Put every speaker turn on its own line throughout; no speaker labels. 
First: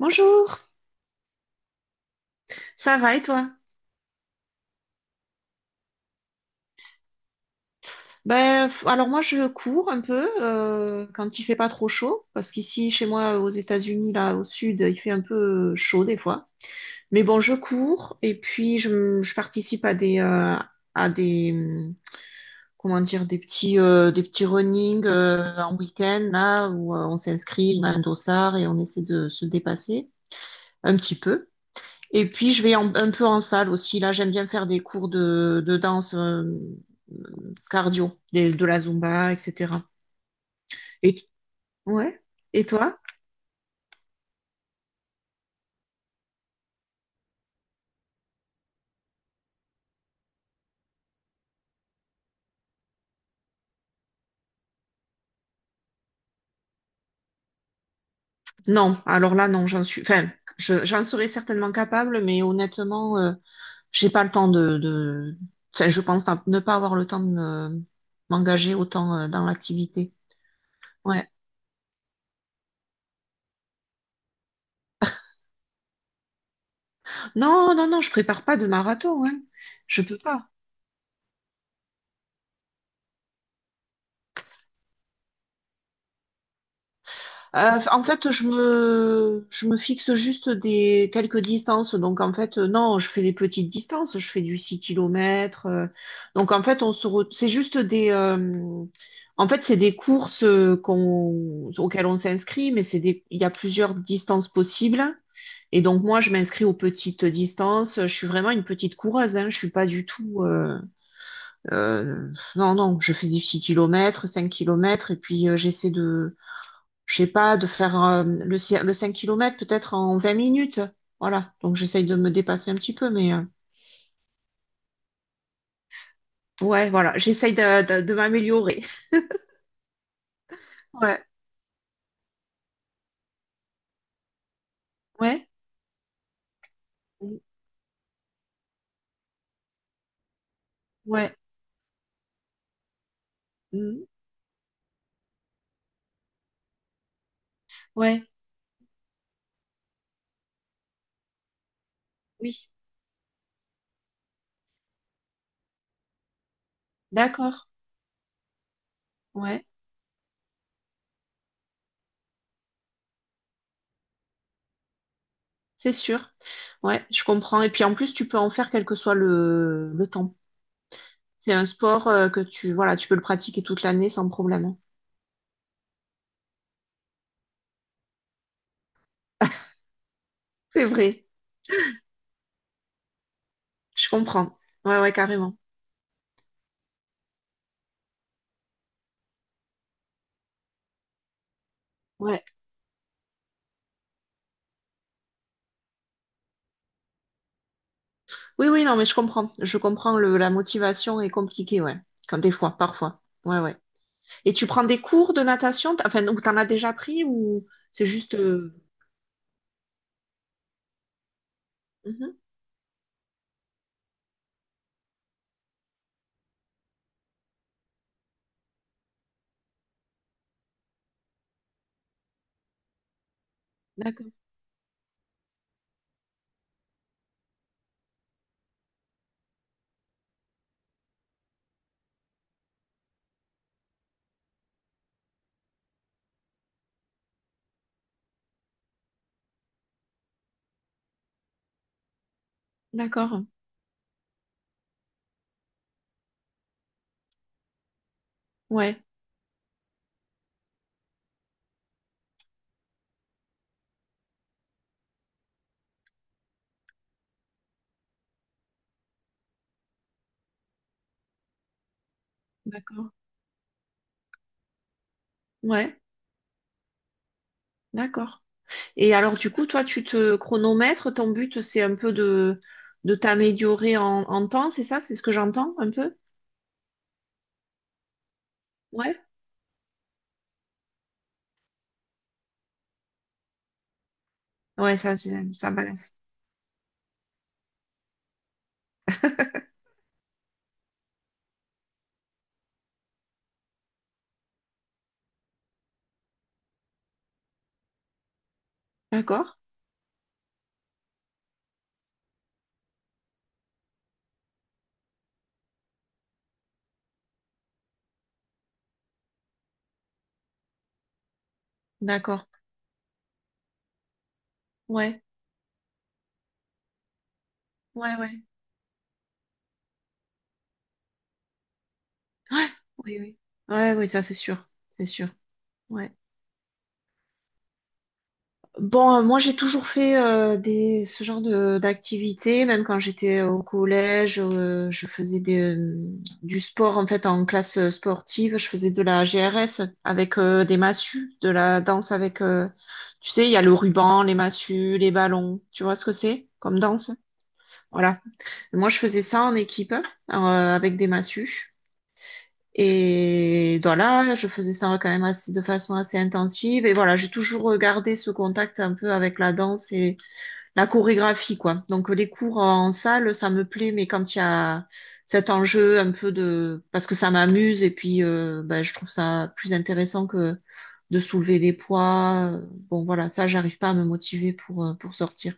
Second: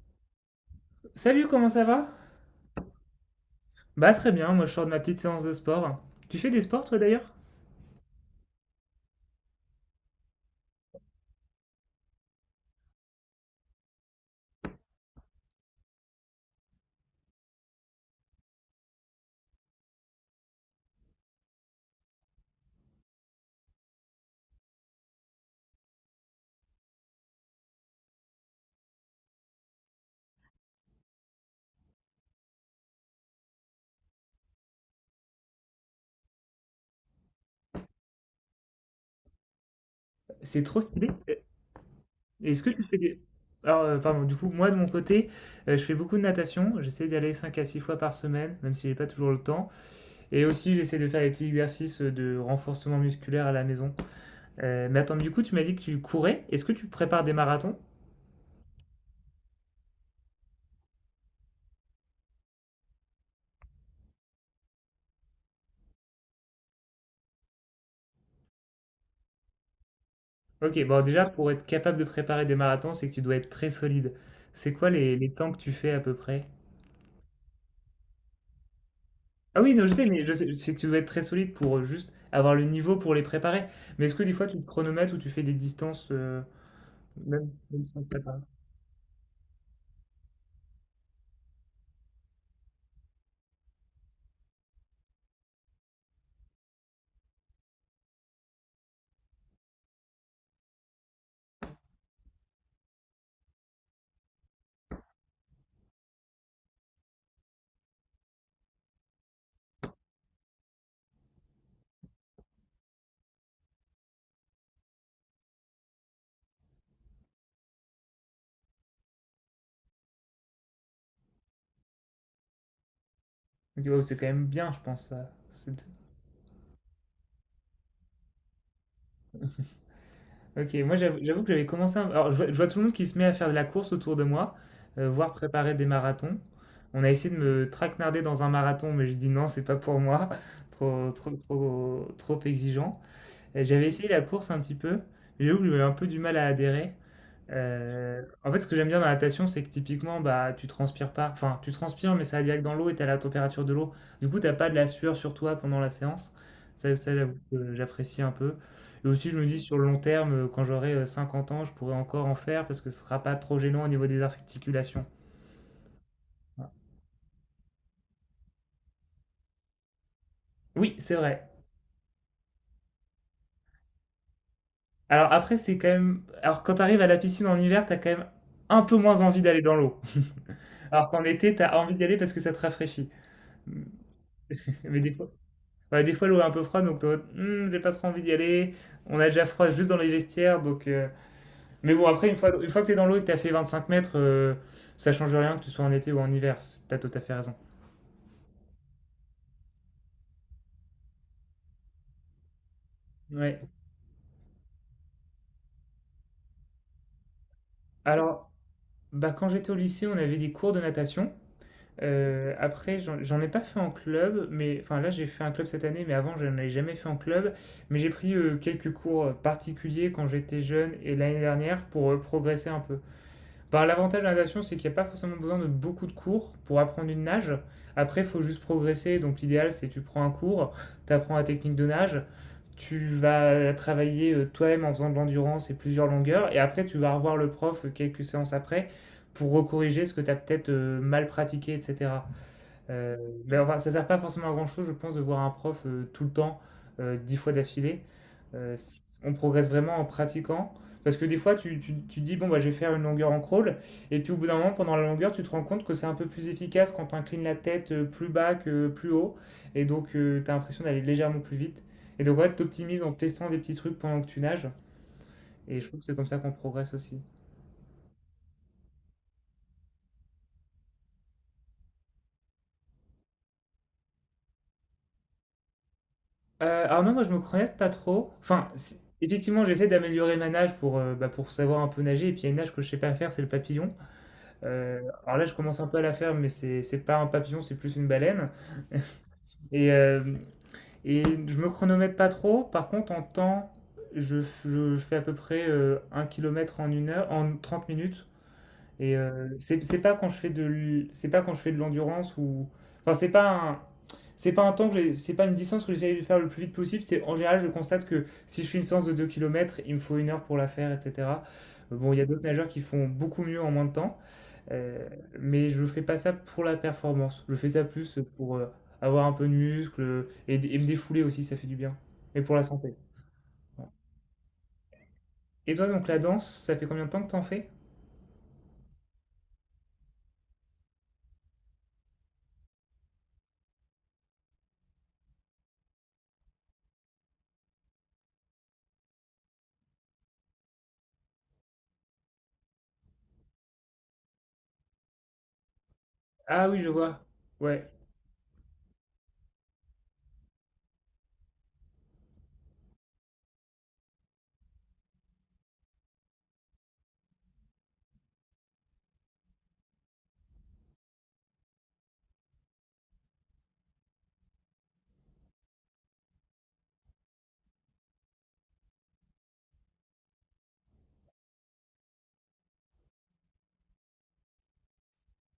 Bonjour,
Salut, comment ça va?
ça va et toi?
Bah très bien, moi je sors de ma petite séance de sport. Tu fais des sports toi d'ailleurs?
Ben, alors moi je cours un peu quand il fait pas trop chaud parce qu'ici chez moi aux États-Unis là au sud il fait un peu chaud des fois mais bon je cours et puis je participe à des comment dire des petits running en week-end là où on s'inscrit on a un dossard et on essaie de se dépasser un petit peu. Et puis, je vais un peu en salle aussi. Là, j'aime bien faire des cours de danse cardio, de la Zumba, etc.
C'est trop stylé.
Et, ouais.
Est-ce
Et
que tu fais
toi?
des... Alors, pardon, du coup, moi de mon côté, je fais beaucoup de natation. J'essaie d'aller 5 à 6 fois par semaine, même si j'ai pas toujours le temps. Et aussi, j'essaie de faire des petits exercices de renforcement musculaire à la maison. Mais attends, du coup, tu m'as dit que tu courais. Est-ce que tu prépares des marathons?
Non, alors là, non, j'en suis. Enfin, j'en serais certainement capable, mais honnêtement, j'ai pas le temps de, enfin, je pense à ne pas avoir le temps de m'engager autant dans l'activité.
Ok, bon, déjà,
Ouais.
pour être capable de préparer des marathons, c'est que tu dois être très solide. C'est quoi les temps que tu fais à peu près?
Non, non, non, je prépare pas de marathon, hein.
Ah oui, non, je
Je
sais,
peux
mais je
pas.
sais, c'est que tu dois être très solide pour juste avoir le niveau pour les préparer. Mais est-ce que des fois tu te chronomètres ou tu fais des distances même,
Euh,
même sans
En
te
fait,
préparer?
je me fixe juste des quelques distances. Donc, en fait, non, je fais des petites distances. Je fais du 6 km. Donc, en fait, c'est juste en fait, c'est des courses auxquelles on s'inscrit, mais c'est il y a plusieurs distances possibles. Et donc, moi, je m'inscris aux petites distances. Je suis vraiment une petite coureuse, hein. Je suis pas du tout, euh, non, non, je fais des 6 kilomètres, 5 kilomètres et puis j'essaie je sais pas, de faire le 5 km peut-être en 20 minutes. Voilà. Donc j'essaye de me dépasser un petit peu,
Ok, wow, c'est quand même bien, je pense. Ça.
ouais, voilà, j'essaye de m'améliorer.
Ok, moi j'avoue
Ouais,
j'avoue que j'avais commencé. Alors je vois tout le monde qui se met à faire de la course autour de moi, voire
ouais.
préparer des marathons. On a essayé de
Mm.
me traquenarder dans un marathon, mais j'ai dit non, c'est pas pour moi, trop, trop,
Ouais.
trop, trop exigeant. J'avais
Mm.
essayé la course un petit peu, mais j'avoue que j'avais un peu du mal à adhérer.
Ouais,
En fait, ce que j'aime bien dans la natation, c'est que typiquement, bah, tu transpires pas. Enfin, tu transpires, mais ça va direct
oui,
dans l'eau et t'as la température de l'eau. Du coup, t'as pas de la sueur sur toi pendant la séance. Ça, j'avoue
d'accord.
que j'apprécie un peu. Et aussi, je me dis,
Ouais,
sur le long terme, quand j'aurai 50 ans, je pourrai encore en faire parce que ce sera pas trop gênant au niveau des articulations.
c'est sûr.
Voilà.
Ouais, je comprends. Et puis en plus, tu peux en faire quel que soit le temps.
Oui, c'est vrai.
C'est un sport que voilà, tu peux le pratiquer toute l'année sans problème.
Alors après, c'est quand même... Alors quand t'arrives à la piscine en hiver, t'as quand même un peu moins envie d'aller dans l'eau.
C'est
Alors qu'en
vrai,
été, t'as envie d'y aller parce que ça te rafraîchit.
je comprends.
Mais
Ouais,
des
ouais,
fois,
carrément.
ouais, des fois, l'eau est un peu froide, donc t'es en mode, hmm, j'ai pas trop envie d'y aller. On a déjà froid juste dans les vestiaires, donc. Mais bon, après, une
Ouais.
fois, une fois que t'es dans l'eau et que t'as fait 25 mètres, ça change rien que tu sois en été ou en hiver. T'as tout à fait raison.
Oui, oui, non, mais je comprends. Je comprends la motivation est compliquée, ouais. Quand des fois, parfois. Ouais,
Ouais.
ouais. Et tu prends des cours de natation, enfin, ou t'en as déjà pris, ou c'est juste.
Alors, bah, quand j'étais au lycée, on avait des cours de natation.
Mhm.
Après, j'en ai pas fait en club, mais enfin là, j'ai fait un club cette année, mais avant, je n'en avais jamais fait en club. Mais j'ai pris quelques cours particuliers quand j'étais jeune et l'année dernière pour progresser un peu. Bah, l'avantage de
D'accord,
la natation, c'est qu'il n'y a pas forcément besoin de beaucoup de cours pour apprendre une nage. Après, il faut juste progresser. Donc, l'idéal, c'est tu prends un cours, tu apprends la technique de nage, tu vas travailler toi-même en faisant de l'endurance et plusieurs longueurs. Et après, tu vas revoir le prof quelques séances après pour recorriger ce que tu as peut-être mal pratiqué, etc. Euh,
d'accord.
enfin, ça sert pas forcément à grand-chose, je pense, de voir un prof tout le temps, 10 fois d'affilée.
Ouais,
On progresse vraiment en pratiquant. Parce que des fois, tu dis, bon, bah, je vais faire une longueur en crawl. Et puis au bout d'un moment, pendant la longueur, tu te rends compte que c'est un peu plus efficace quand tu inclines la tête plus bas que plus haut. Et donc, tu as l'impression d'aller légèrement plus vite. Et donc, ouais, tu optimises
d'accord.
en testant des petits trucs pendant que tu nages. Et je
Ouais,
trouve que c'est comme ça qu'on progresse aussi.
d'accord. Et alors, du coup, toi, tu te chronomètres, ton but, c'est un peu de t'améliorer en temps, c'est ça? C'est ce que j'entends un peu?
Alors non, moi je me connais pas trop.
Ouais?
Effectivement, j'essaie d'améliorer ma nage pour, bah, pour savoir un peu nager. Et puis il y a une nage que je sais pas faire, c'est le papillon.
Ouais,
Euh,
ça,
alors là, je
ça
commence un peu à la
balance.
faire, mais c'est pas un papillon, c'est plus une baleine. Et, euh, et je me chronomètre pas trop. Par contre, en temps, je fais à peu près 1 km en une heure, en 30 minutes.
D'accord,
C'est pas quand je fais c'est pas quand je fais de l'endurance ou enfin c'est pas un temps c'est pas une distance que j'essaie de faire le plus vite possible, c'est en général je constate que si je fais une séance de 2 kilomètres il me faut une heure pour la faire, etc. Bon, il y a d'autres
d'accord.
nageurs qui font beaucoup mieux en moins de temps, euh,
Ouais,
mais je fais pas ça pour la performance, je fais ça
ouais,
plus
ouais.
pour avoir un peu de muscle et me défouler aussi, ça fait du bien. Et pour la
Ouais,
santé.
oui, oui.
Ouais.
Ouais, oui, ça, c'est sûr. C'est sûr.
Et toi donc
Ouais.
la danse, ça fait combien de temps que t'en fais?
Bon, moi j'ai toujours fait ce genre de d'activité, même quand j'étais au collège, je faisais du sport en fait en classe sportive, je faisais de la GRS avec des massues, de la danse avec, tu sais, il y a le ruban, les massues, les ballons, tu vois ce que c'est
Ah
comme
oui, je
danse?
vois. Ouais.
Voilà. Moi je faisais ça en équipe avec des massues. Et voilà, je faisais ça quand même de façon assez intensive. Et voilà, j'ai toujours gardé ce contact un peu avec la danse, la chorégraphie, quoi. Donc les cours en salle, ça me plaît, mais quand il y a cet enjeu un peu de. Parce que ça m'amuse et puis ben, je trouve ça plus intéressant que de soulever des poids. Bon, voilà, ça, j'arrive pas à me motiver pour sortir.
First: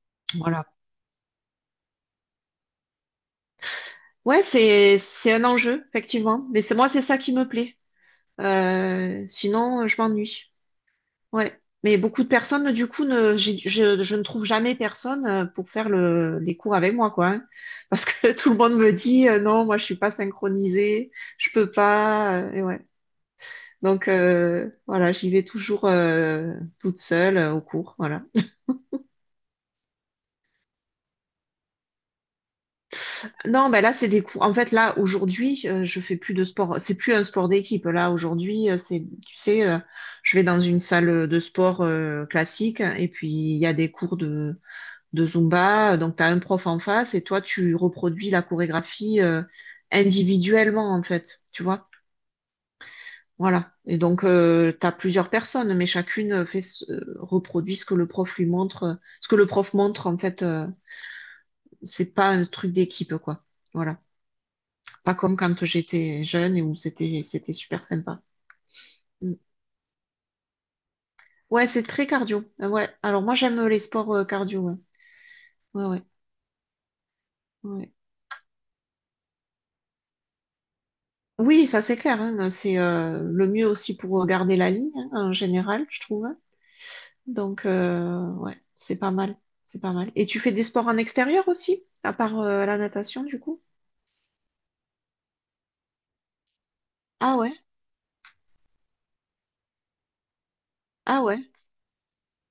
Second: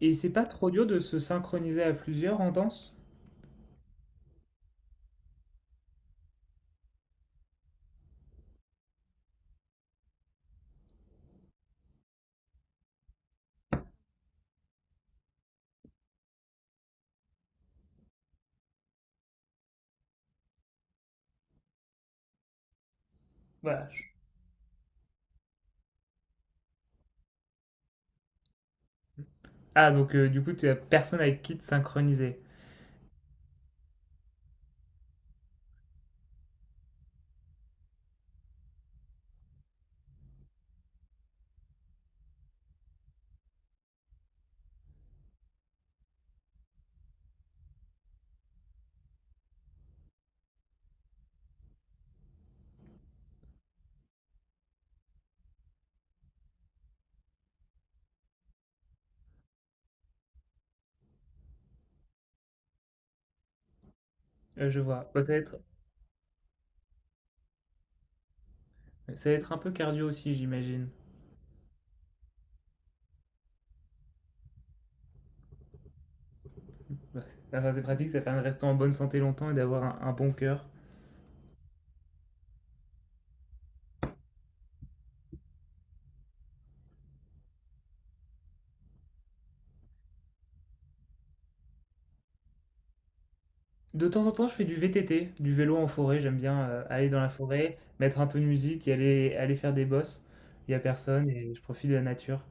Et c'est pas
Voilà.
trop dur de se synchroniser à plusieurs en danse?
Ouais, c'est un enjeu, effectivement. Mais c'est moi, c'est ça qui me plaît. Sinon, je m'ennuie. Ouais. Mais beaucoup de personnes, du coup, ne, j'ai- je ne trouve jamais personne pour faire les cours avec moi, quoi, hein. Parce que tout le monde me dit, non, moi, je suis pas synchronisée, je peux pas. Et ouais.
Voilà.
Donc, voilà, j'y vais toujours toute seule au cours, voilà.
Ah, donc du coup, tu as personne avec qui te synchroniser.
Non, ben là, c'est des cours. En fait, là, aujourd'hui, je fais plus de sport. C'est plus un sport d'équipe. Là, aujourd'hui, tu sais, je vais dans une salle de sport classique et puis il y a des cours de Zumba. Donc, tu as un prof en face et toi, tu reproduis la chorégraphie individuellement, en fait. Tu vois? Voilà. Et donc, tu as plusieurs personnes, mais chacune fait reproduit ce que le prof lui montre. Ce que le prof montre, en fait, c'est pas un truc d'équipe, quoi. Voilà.
Je vois.
Pas
Bah, ça
comme
va être...
quand j'étais jeune et où c'était super sympa.
Ça
Mm.
va être un peu cardio aussi, j'imagine.
Ouais, c'est très cardio. Ouais. Alors moi, j'aime les sports cardio. Ouais, ouais, ouais.
Bah, enfin, c'est
Ouais.
pratique, ça permet de rester en bonne santé longtemps et d'avoir un bon cœur.
Oui, ça c'est clair, hein, ben, c'est le mieux aussi pour garder la ligne, hein, en général, je trouve. Donc ouais, c'est pas mal, c'est pas mal. Et tu fais des sports en extérieur aussi, à part la natation du coup?
De temps en temps, je fais du VTT, du vélo en forêt. J'aime bien aller dans la
Ah ouais,
forêt, mettre un peu de musique et aller faire des bosses. Il y a
ah
personne
ouais,
et je profite de la nature.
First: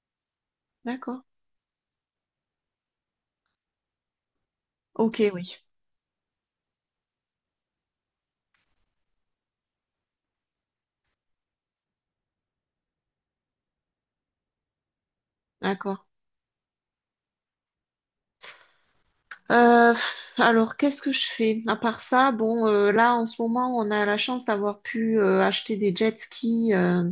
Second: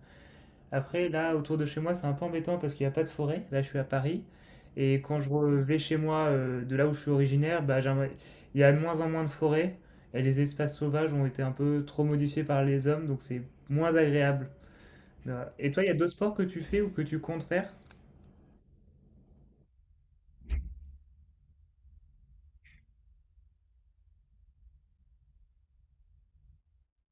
Après,
d'accord.
là, autour de chez moi, c'est un peu embêtant parce qu'il n'y a pas de forêt. Là, je suis à Paris. Et quand
Ok, oui,
vais chez moi, de là où je suis originaire, bah, il y a de moins en moins de forêts. Et les espaces sauvages ont été un peu trop modifiés par les hommes, donc c'est moins agréable. Voilà. Et toi, il y a
d'accord.
d'autres sports que tu fais ou que tu comptes faire?
Alors qu'est-ce que je fais? À part ça, bon, là en ce moment, on a la chance d'avoir pu acheter des jet skis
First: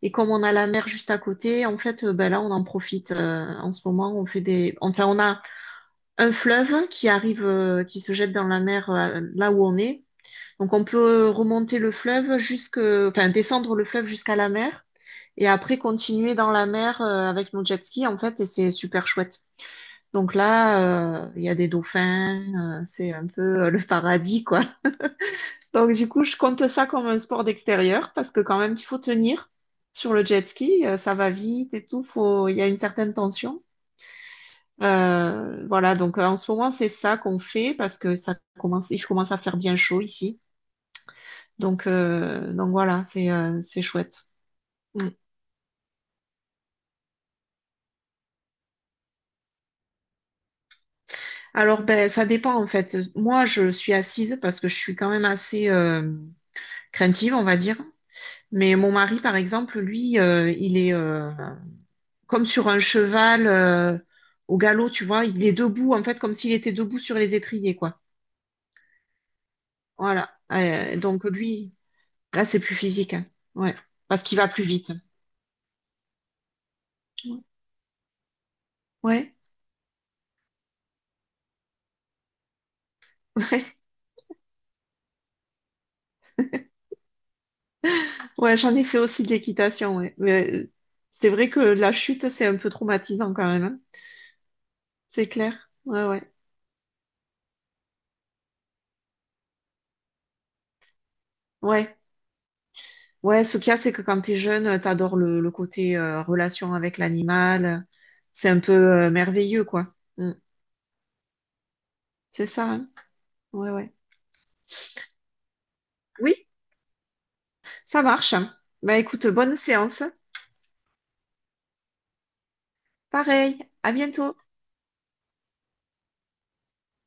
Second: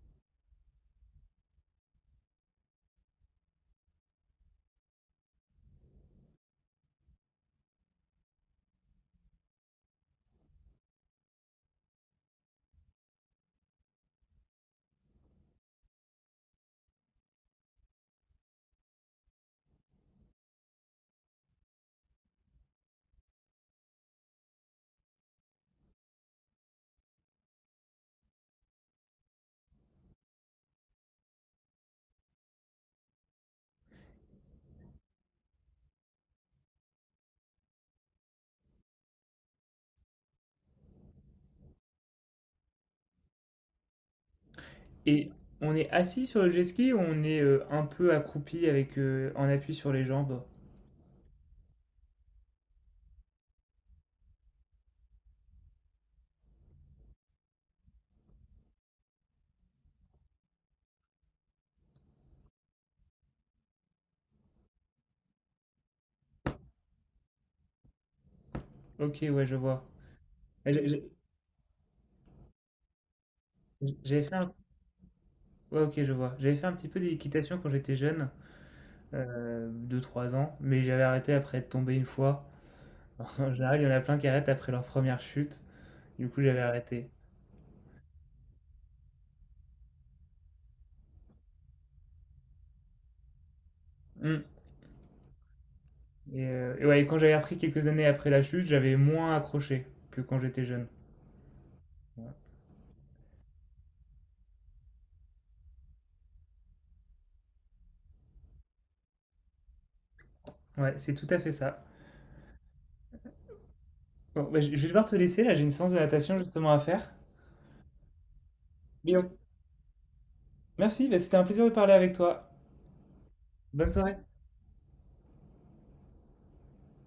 et comme on a la mer juste à côté, en fait, ben là, on en profite. En ce moment, on fait enfin, on a un fleuve qui arrive, qui se jette dans la mer là où on est. Donc on peut remonter le fleuve enfin descendre le fleuve jusqu'à la mer et après continuer dans la mer avec nos jet skis en fait et c'est super chouette. Donc là, il y a des dauphins, c'est un peu le paradis quoi. Donc du coup, je compte ça comme un sport d'extérieur parce que quand même il faut tenir sur le jet ski, ça va vite et tout, il y a une certaine tension. Voilà, donc en ce moment, c'est ça qu'on fait parce que il commence à faire bien chaud ici. Donc voilà, c'est chouette. Mm.
Et on est assis sur le jet ski ou on est un peu accroupi avec en appui sur les jambes?
Alors, ben, ça dépend en fait. Moi, je suis assise parce que je suis quand même assez craintive, on va dire. Mais mon mari, par exemple, lui, il est comme sur un cheval au galop, tu vois. Il est debout, en fait, comme s'il était debout sur les étriers, quoi.
Ok, ouais, je vois.
Voilà.
Euh, J'ai-
Donc lui, là, c'est plus physique, hein. Ouais,
J'avais
parce
fait
qu'il va
un...
plus vite.
ouais, ok, je vois. J'avais fait un petit peu d'équitation quand j'étais jeune.
Ouais,
2-3 ans, mais j'avais arrêté après être tombé une fois. En
ouais,
général, il y en a plein qui arrêtent après leur première chute. Du coup, j'avais arrêté.
ouais, j'en ai fait aussi de l'équitation, ouais. Mais c'est vrai que la chute, c'est un peu traumatisant quand même, hein.
Mmh,
C'est clair. Ouais, ouais,
et ouais, et quand j'avais repris quelques années après la chute, j'avais moins accroché que quand j'étais jeune.
ouais,
Ouais.
ouais. Ce qu'il y a, c'est que quand t'es jeune, t'adores le côté relation avec l'animal. C'est un peu merveilleux, quoi. Mm.
Ouais, c'est tout à fait ça.
C'est ça, hein. Ouais, ouais.
Bon, bah, je vais devoir te laisser là, j'ai une séance de natation
Oui,
justement à faire.
ça marche, hein. Bah
Mais
écoute,
on
bonne séance.
merci, bah, c'était un plaisir de parler avec toi.
Pareil,
Bonne
à
soirée.
bientôt.